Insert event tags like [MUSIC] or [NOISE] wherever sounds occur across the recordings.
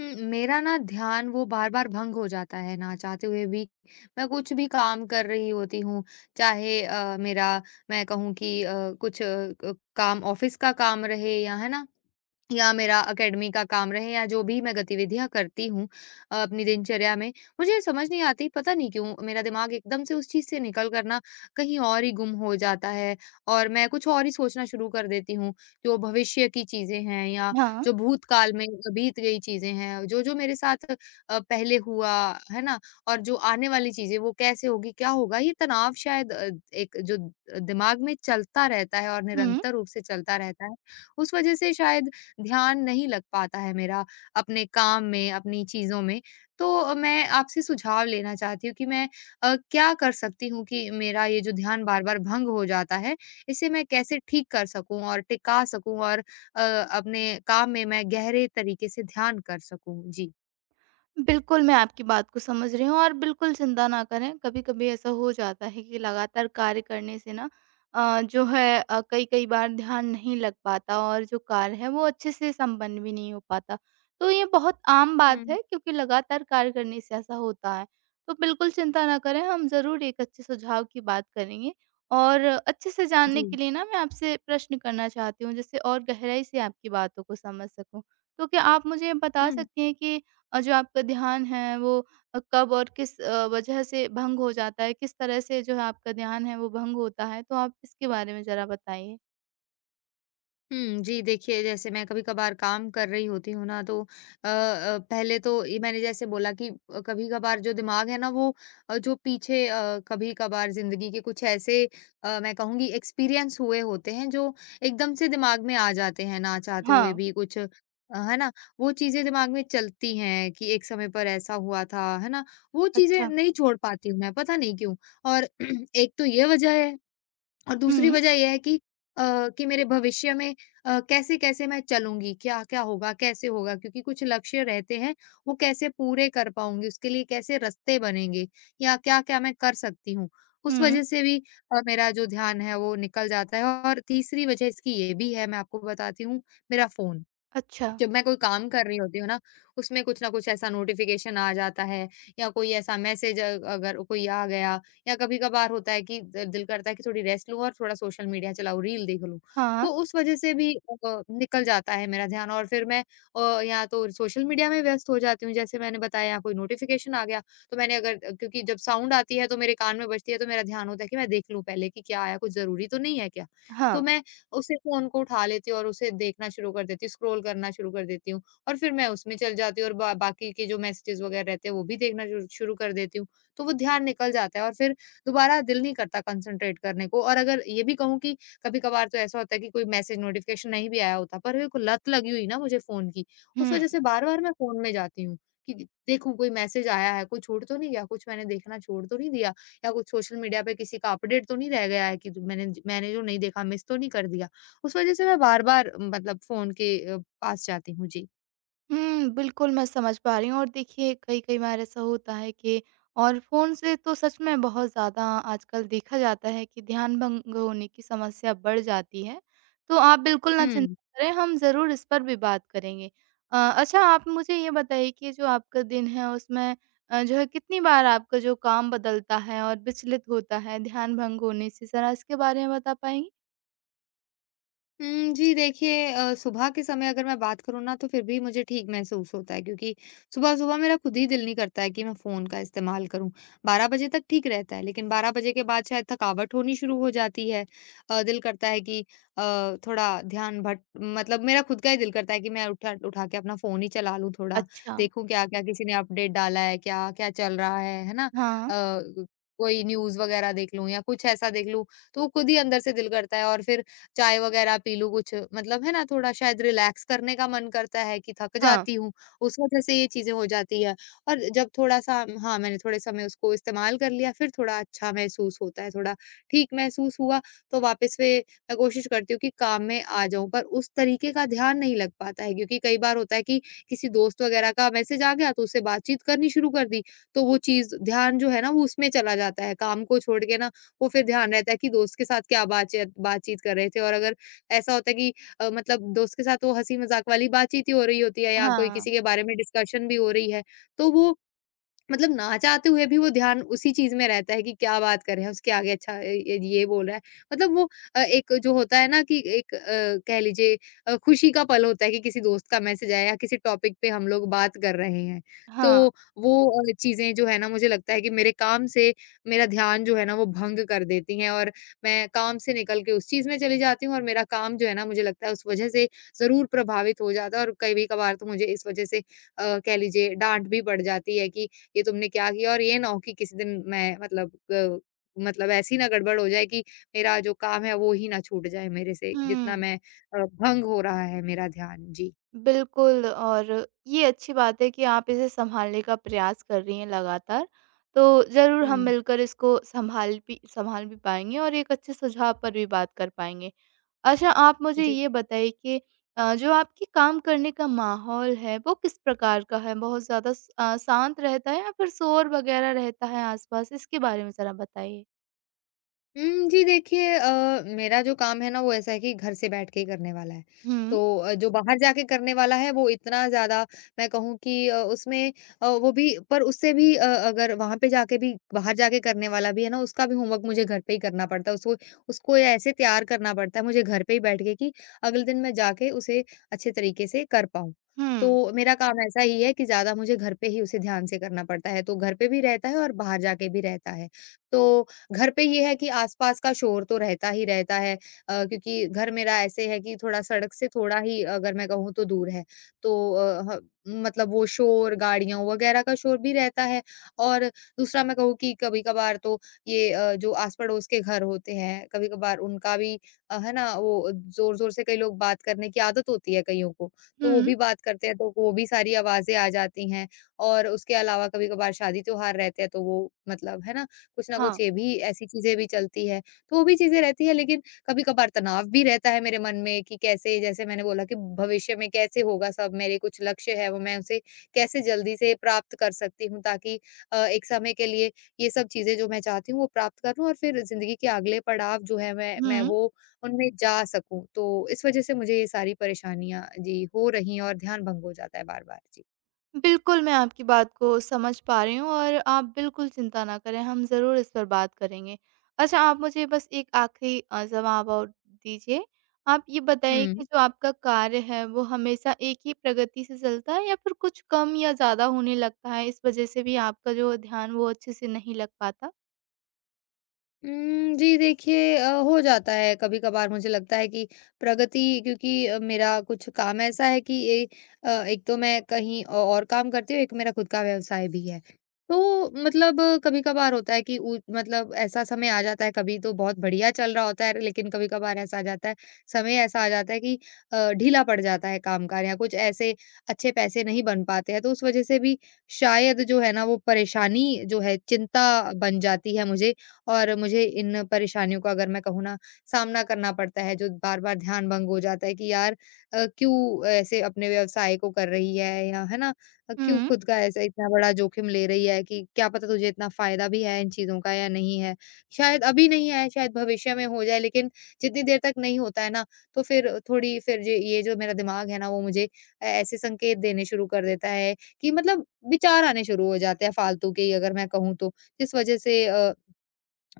मेरा ना ध्यान वो बार-बार भंग हो जाता है ना चाहते हुए भी। मैं कुछ भी काम कर रही होती हूँ, चाहे मेरा मैं कहूँ कि कुछ काम ऑफ़िस का काम रहे या है ना या मेरा एकेडमी का काम रहे या जो भी मैं गतिविधियां करती हूँ अपनी दिनचर्या में मुझे समझ नहीं आती पता नहीं क्यों मेरा दिमाग एकदम से उस चीज से निकल कर ना कहीं और ही गुम हो जाता है और मैं कुछ और ही सोचना शुरू कर देती हूँ जो भविष्य की चीजें हैं या हाँ, जो भूतकाल में बीत गई चीजें हैं जो जो मेरे साथ पहले हुआ है ना। और जो आने वाली चीजें वो कैसे होगी क्या होगा ये तनाव शायद एक जो दिमाग में चलता रहता है और हुँ। निरंतर रूप से चलता रहता है उस वजह से शायद ध्यान नहीं लग पाता है मेरा अपने काम में, अपनी चीज़ों में। तो मैं आपसे सुझाव लेना चाहती हूँ कि मैं क्या कर सकती हूँ कि मेरा ये जो ध्यान बार-बार भंग हो जाता है, इसे मैं कैसे ठीक कर सकूँ और टिका सकूँ और अपने काम में मैं गहरे तरीके से ध्यान कर सकूँ? जी। बिल्कुल, मैं आपकी बात को समझ रही हूँ और बिल्कुल चिंता ना करें। कभी-कभी ऐसा हो जाता है कि लगातार कार्य करने से ना जो है कई-कई बार ध्यान नहीं लग पाता और जो कार्य है वो अच्छे से संपन्न भी नहीं हो पाता। तो ये बहुत आम बात हुँ। है क्योंकि लगातार कार्य करने से ऐसा होता है। तो बिल्कुल चिंता ना करें, हम ज़रूर एक अच्छे सुझाव की बात करेंगे और अच्छे से जानने के जी। लिए ना मैं आपसे प्रश्न करना चाहती हूँ जिससे और गहराई से आपकी बातों को समझ सकूँ। तो क्या आप मुझे बता सकती हैं कि और जो आपका ध्यान है वो कब और किस वजह से भंग हो जाता है, किस तरह से जो है आपका ध्यान है वो भंग होता है? तो आप इसके बारे में ज़रा बताइए। हुँ, जी, देखिए जैसे मैं कभी-कभार काम कर रही होती हूँ ना तो पहले तो ये मैंने जैसे बोला कि कभी-कभार जो दिमाग है ना वो जो पीछे कभी-कभार ज़िंदगी के कुछ ऐसे मैं कहूँगी एक्सपीरियंस हुए होते हैं जो एकदम से दिमाग में आ जाते हैं ना चाहते हुए हाँ, भी कुछ है ना? वो चीज़ें दिमाग में चलती हैं कि एक समय पर ऐसा हुआ था, है ना? वो चीज़ें अच्छा। नहीं छोड़ पाती हूँ मैं, पता नहीं क्यों? और [CLEARS THROAT] एक तो ये वजह है। और दूसरी हुँ, वजह ये है कि कि मेरे भविष्य में कैसे-कैसे मैं चलूँगी, क्या-क्या होगा, कैसे होगा? क्योंकि कुछ लक्ष्य रहते हैं, वो कैसे पूरे कर पाऊँगी, उसके लिए कैसे रास्ते बनेंगे या क्या-क्या मैं कर सकती हूँ। उस हुँ, वजह से भी मेरा जो ध्यान है, वो निकल जाता है और तीसरी वजह इसकी ये भी है, मैं आपको बताती हूँ, मेरा फ़ोन। अच्छा। जब मैं कोई काम कर रही होती हूँ ना, उसमें कुछ ना कुछ ऐसा नोटिफ़िकेशन आ जाता है या कोई ऐसा मैसेज अगर कोई आ गया या कभी-कभार होता है कि द दिल करता है कि थोड़ी रेस्ट लूँ और थोड़ा सोशल मीडिया चलाऊँ, रील देख लूँ। हाँ, तो उस वज़ह से भी निकल जाता है मेरा ध्यान और फिर मैं या तो सोशल मीडिया में व्यस्त हो जाती हूँ, जैसे मैंने बताया या कोई नोटिफ़िकेशन आ गया, तो मैंने अगर क्योंकि जब साउंड आती है तो मेरे कान में बजती है, तो मेरा ध्यान होता है कि मैं देख लूँ पहले कि क्या आया, कुछ ज़रूरी तो नहीं है क्या? तो हाँ, मैं उसी फ़ोन को उठा लेती हूँ और उसे देखना शुरू कर देती हूँ, स्क्रॉल करना शुरू कर देती हूँ और फिर मैं उसमें चली जाती हूँ और बा बाकी के जो मैसेजेज़ वगैरह रहते हैं, वो भी देखना शुरू शुरू कर देती हूँ। तो वो ध्यान निकल जाता है और फिर दोबारा दिल नहीं करता कंसंट्रेट करने को और अगर ये भी कहूँ कि कभी-कभार तो ऐसा होता है कि कोई मैसेज नोटिफ़िकेशन नहीं भी आया होता, पर मेरे को लत लगी हुई ना मुझे फ़ोन की, उस हुँ। वज़ह से बार-बार मैं फ़ोन में जाती हूँ कि देखूँ कोई मैसेज आया है, कोई छूट तो नहीं गया, कुछ मैंने देखना छोड़ तो नहीं दिया। या कुछ सोशल मीडिया पे किसी का अपडेट तो नहीं रह गया है कि जो मैंने मैंने जो नहीं देखा मिस तो नहीं कर दिया? उस वज़ह से मैं बार-बार मतलब फ़ोन के पास जाती हूँ। जी। हुँ, बिल्कुल मैं समझ पा रही हूँ और देखिए कई-कई बार ऐसा होता है कि और फ़ोन से तो सच में बहुत ज़्यादा आजकल देखा जाता है कि ध्यान भंग होने की समस्या बढ़ जाती है। तो आप बिल्कुल ना हुँ। चिंता करें, हम ज़रूर इस पर भी बात करेंगे। अच्छा, आप मुझे ये बताइए कि जो आपका दिन है उसमें जो है कितनी बार आपका जो काम बदलता है और विचलित होता है ध्यान भंग होने से? ज़रा इसके बारे में बता पाएँगी? हुँ, जी देखिए सुबह के समय अगर मैं बात करूँ ना तो फिर भी मुझे ठीक महसूस होता है क्योंकि सुबह-सुबह मेरा खुद ही दिल नहीं करता है कि मैं फ़ोन का इस्तेमाल करूँ। 12 बजे तक ठीक रहता है लेकिन 12 बजे के बाद शायद थकावट होनी शुरू हो जाती है। दिल करता है कि थोड़ा ध्यान भट मतलब मेरा खुद का ही दिल करता है कि मैं उठा उठा के अपना फ़ोन ही चला लूँ थोड़ा, अच्छा, देखूँ क्या-क्या किसी ने अपडेट डाला है, क्या-क्या चल रहा है ना? हाँ। अ, कोई न्यूज़ वगैरह देख लूँ या कुछ ऐसा देख लूँ, तो वो खुद ही अंदर से दिल करता है और फिर चाय वगैरह पी लूँ कुछ मतलब है ना थोड़ा शायद रिलैक्स करने का मन करता है कि थक हाँ। जाती हूँ, उस वजह से ये चीज़ें हो जाती है। और जब थोड़ा-सा हाँ, मैंने थोड़े समय उसको इस्तेमाल कर लिया फिर थोड़ा अच्छा महसूस होता है, थोड़ा ठीक महसूस हुआ तो वापस वे मैं कोशिश करती हूँ कि काम में आ जाऊँ, पर उस तरीके का ध्यान नहीं लग पाता है क्योंकि कई बार होता है कि किसी दोस्त वगैरह का मैसेज आ गया तो उससे बातचीत करनी शुरू कर दी, तो वो चीज़ ध्यान जो है ना वो उसमें चला जाता है, काम को छोड़ के ना वो फिर ध्यान रहता है कि दोस्त के साथ क्या बातचीत बातचीत कर रहे थे और अगर ऐसा होता है कि मतलब दोस्त के साथ वो हँसी मज़ाक वाली बातचीत ही हो रही होती है या कोई हाँ, किसी के बारे में डिस्कशन भी हो रही है, तो वो मतलब ना चाहते हुए भी वो ध्यान उसी चीज़ में रहता है कि क्या बात कर रहे हैं, उसके आगे अच्छा ए ए, ये बोल रहा है। मतलब वो एक जो होता है ना कि एक कह लीजिए खुशी का पल होता है कि किसी दोस्त का मैसेज आया या किसी टॉपिक पे हम लोग बात कर रहे हैं। तो हाँ, वो चीज़ें जो है ना मुझे लगता है कि मेरे काम से मेरा ध्यान जो है ना वो भंग कर देती हैं और मैं काम से निकल के उस चीज़ में चली जाती हूँ और मेरा काम जो है ना मुझे लगता है उस वज़ह से ज़रूर प्रभावित हो जाता है और कभी-कभार तो मुझे इस वज़ह से कह लीजिए डाँट भी पड़ जाती है कि ये तुमने क्या किया? और ये ना हो कि किसी दिन मैं मतलब ग मतलब ऐसी ना गड़बड़ हो जाए कि मेरा जो काम है वो ही ना छूट जाए मेरे से जितना हुँ। मैं भंग हो रहा है मेरा ध्यान। जी। बिल्कुल। और ये अच्छी बात है कि आप इसे सँभालने का प्रयास कर रही हैं लगातार। तो ज़रूर हम हुँ। मिलकर इसको सँभाल भी पाएँगे और एक अच्छे सुझाव पर भी बात कर पाएँगे। अच्छा, आप मुझे जी। ये बताइए कि जो आपके काम करने का माहौल है वो किस प्रकार का है? बहुत ज़्यादा शांत रहता है या फिर शोर वग़ैरह रहता है आस-पास? इसके बारे में ज़रा बताइए। हुँ, जी देखिए मेरा जो काम है ना वो ऐसा है कि घर से बैठ के ही करने वाला है। हुँ, तो जो बाहर जाके करने वाला है वो इतना ज़्यादा मैं कहूँ कि उसमें वो भी पर उससे भी अगर वहाँ पे जाके भी बाहर जाके करने वाला भी है ना उसका भी होमवर्क मुझे घर पे ही करना पड़ता है। उसको उसको ऐसे तैयार करना पड़ता है मुझे घर पे ही बैठ के कि अगले दिन मैं जाके उसे अच्छे तरीके से कर पाऊँ। तो हुँ। मेरा काम ऐसा ही है कि ज़्यादा मुझे घर पे ही उसे ध्यान से करना पड़ता है। तो घर पे भी रहता है और बाहर जाके भी रहता है। तो घर पे ये है कि आस-पास का शोर तो रहता ही रहता है क्योंकि घर मेरा ऐसे है कि थोड़ा सड़क से थोड़ा ही अगर मैं कहूँ तो दूर है। तो अ, ह मतलब वो शोर, गाड़ियों वगैरह का शोर भी रहता है और दूसरा मैं कहूँ कि कभी-कभार तो ये जो आस-पड़ोस के घर होते हैं, कभी-कभार उनका भी है ना, वो ज़ोर-ज़ोर से कई लोग बात करने की आदत होती है कईयों को, तो वो हुँ। भी बात करते हैं, तो वो भी सारी आवाज़ें आ जाती हैं और उसके अलावा कभी-कभार शादी-त्योहार रहते हैं, तो वो मतलब है ना कुछ हाँ। ये भी ऐसी चीज़ें भी चलती है, तो वो भी चीज़ें रहती है लेकिन कभी-कभार तनाव भी रहता है मेरे मन में कि कैसे जैसे मैंने बोला कि भविष्य में कैसे होगा सब, मेरे कुछ लक्ष्य है वो मैं उसे कैसे जल्दी से प्राप्त कर सकती हूँ ताकि एक समय के लिए ये सब चीज़ें जो मैं चाहती हूँ वो प्राप्त कर लूँ और फिर ज़िंदगी के अगले पड़ाव जो है मैं हुँ। वो उनमें जा सकूँ। तो इस वजह से मुझे ये सारी परेशानियाँ जी हो रही हैं और ध्यान भंग हो जाता है बार-बार। जी। बिल्कुल, मैं आपकी बात को समझ पा रही हूँ और आप बिल्कुल चिंता ना करें, हम ज़रूर इस पर बात करेंगे। अच्छा, आप मुझे बस एक आखिरी जवाब और दीजिए। आप ये बताइए कि हुँ। जो आपका कार्य है, वो हमेशा एक ही प्रगति से चलता है या फिर कुछ कम या ज़्यादा होने लगता है, इस वज़ह से भी आपका जो ध्यान, वो अच्छे से नहीं लग पाता? जी देखिए हो जाता है कभी-कभार मुझे लगता है कि प्रगति क्योंकि मेरा कुछ काम ऐसा है कि एक तो मैं कहीं औ और काम करती हूँ, एक मेरा खुद का व्यवसाय भी है। तो मतलब कभी-कभार होता है कि उ मतलब ऐसा समय आ जाता है, कभी तो बहुत बढ़िया चल रहा होता है, लेकिन कभी-कभार ऐसा आ जाता है, समय ऐसा आ जाता है कि ढीला पड़ जाता है काम-काज या कुछ ऐसे अच्छे पैसे नहीं बन पाते हैं। तो उस वजह से भी शायद जो है ना, वो परेशानी जो है, चिंता बन जाती है मुझे और मुझे इन परेशानियों का अगर मैं कहूँ ना सामना करना पड़ता है जो बार-बार ध्यान भंग हो जाता है कि यार क्यों ऐसे अपने व्यवसाय को कर रही है या है ना क्यों हुँ, खुद का ऐसा इतना बड़ा जोखिम ले रही है कि क्या पता तुझे इतना फ़ायदा भी है इन चीज़ों का या नहीं है। शायद अभी नहीं है, शायद भविष्य में हो जाए लेकिन जितनी देर तक नहीं होता है ना तो फिर थोड़ी फिर ज ये जो मेरा दिमाग है ना वो मुझे ऐसे संकेत देने शुरू कर देता है कि मतलब विचार आने शुरू हो जाते हैं फालतू के ही अगर मैं कहूँ तो। जिस वज़ह से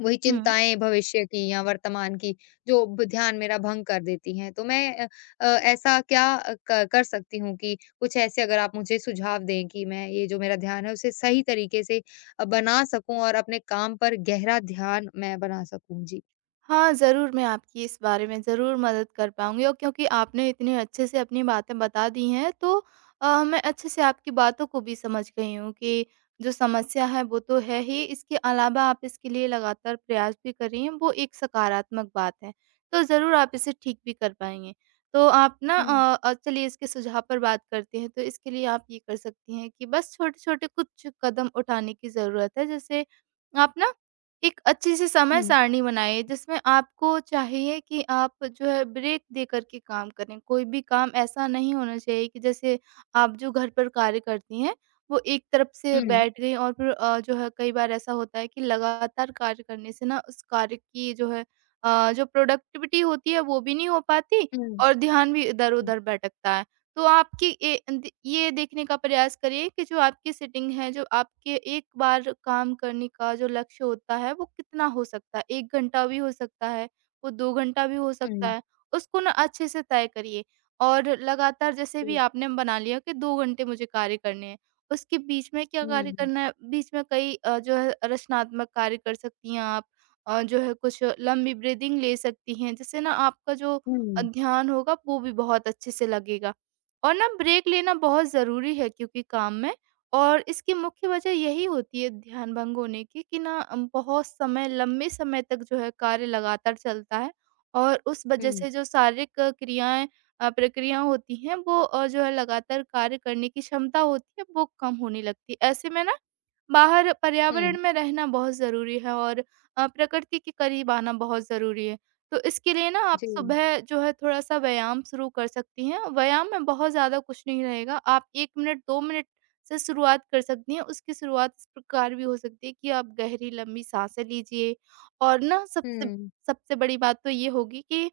वही हुँ। चिंताएँ भविष्य की या वर्तमान की जो ब ध्यान मेरा भंग कर देती हैं। तो मैं ऐसा क्या क कर सकती हूँ कि कुछ ऐसे अगर आप मुझे सुझाव दें कि मैं ये जो मेरा ध्यान है उसे सही तरीके से बना सकूँ और अपने काम पर गहरा ध्यान मैं बना सकूँ? जी। हाँ, ज़रूर मैं आपकी इस बारे में ज़रूर मदद कर पाऊँगी, और क्योंकि आपने इतने अच्छे से अपनी बातें बता दी हैं, तो मैं अच्छे से आपकी बातों को भी समझ गई हूँ कि जो समस्या है वो तो है ही, इसके अलावा आप इसके लिए लगातार प्रयास भी कर रही हैं, वो एक सकारात्मक बात है। तो ज़रूर आप इसे ठीक भी कर पाएँगे। तो आप ना हुँ, चलिए, इसके सुझाव पर बात करते हैं, तो इसके लिए आप ये कर सकती हैं कि बस छोटे-छोटे कुछ कदम उठाने की ज़रूरत है। जैसे आप ना एक अच्छी-सी समय हुँ, सारणी बनाइए जिसमें आपको चाहिए कि आप जो है ब्रेक दे कर के काम करें। कोई भी काम ऐसा नहीं होना चाहिए कि जैसे आप जो घर पर कार्य करती हैं, वो एक तरफ से हुँ, बैठ गई और फिर जो है कई बार ऐसा होता है कि लगातार कार्य करने से ना उस कार्य की जो है जो प्रोडक्टिविटी होती है वो भी नहीं हो पाती हुँ, और ध्यान भी हुँ, इधर-उधर भटकता है। तो आपकी ए द ये देखने का प्रयास करिए कि जो आपकी सेटिंग है, जो आपके एक बार काम करने का जो लक्ष्य होता है, वो कितना हो सकता है। 1 घंटा भी हो सकता है, वो 2 घंटा भी हो सकता हुँ, है। उसको ना अच्छे से तय करिए, और लगातार जैसे भी जी, आपने बना लिया कि 2 घंटे मुझे कार्य करने हैं, उसके बीच में क्या कार्य हुँ, करना है, बीच में कई जो है रचनात्मक कार्य कर सकती हैं आप, जो है कुछ लंबी ब्रीदिंग ले सकती हैं, जिससे ना आपका जो हुँ, ध्यान होगा वो भी बहुत अच्छे से लगेगा। और ना ब्रेक लेना बहुत ज़रूरी है, क्योंकि काम में और इसकी मुख्य वजह यही होती है ध्यान भंग होने की कि ना बहुत समय लंबे समय तक जो है कार्य लगातार चलता है और उस वजह हुँ, से जो शारीरिक क्रियाएँ प्रक्रियाएँ होती हैं वो जो है लगातार कार्य करने की क्षमता होती है वो कम होने लगती है। ऐसे में ना बाहर पर्यावरण हुँ, में रहना बहुत ज़रूरी है और प्रकृति के करीब आना बहुत ज़रूरी है। तो इसके लिए ना आप जी, सुबह जो है थोड़ा-सा व्यायाम शुरू कर सकती हैं। व्यायाम में बहुत ज़्यादा कुछ नहीं रहेगा। आप 1 मिनट, 2 मिनट से शुरुआत कर सकती हैं। उसकी शुरुआत इस प्रकार भी हो सकती है कि आप गहरी लंबी साँसें लीजिए, और ना सबसे हुँ, सबसे बड़ी बात तो ये होगी कि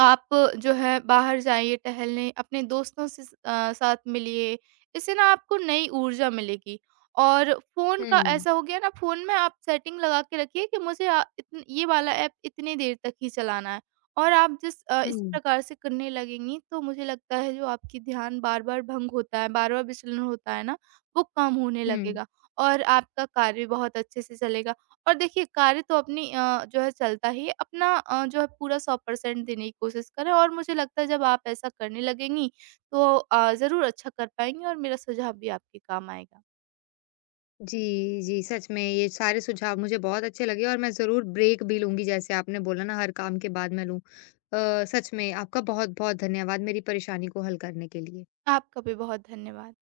आप जो है बाहर जाइए टहलने, अपने दोस्तों से साथ मिलिए, इससे ना आपको नई ऊर्जा मिलेगी। और फ़ोन का हुँ, ऐसा हो गया ना, फ़ोन में आप सेटिंग लगा के रखिए कि मुझे अ, इतन ये वाला ऐप इतनी देर तक ही चलाना है। और आप इस हुँ, प्रकार से करने लगेंगी, तो मुझे लगता है जो आपकी ध्यान बार-बार भंग होता है, बार-बार विचलन होता है ना, वो कम होने हुँ। लगेगा और आपका कार्य बहुत अच्छे से चलेगा। और देखिए कार्य तो अपनी जो है चलता ही है, अपना जो है पूरा 100% देने की कोशिश करें, और मुझे लगता है जब आप ऐसा करने लगेंगी तो ज़रूर अच्छा कर पाएँगी और मेरा सुझाव भी आपके काम आएगा। जी, जी, सच में ये सारे सुझाव मुझे बहुत अच्छे लगे और मैं ज़रूर ब्रेक भी लूँगी जैसे आपने बोला ना हर काम के बाद मैं लूँ। सच में आपका बहुत-बहुत धन्यवाद मेरी परेशानी को हल करने के लिए। आपका भी बहुत धन्यवाद।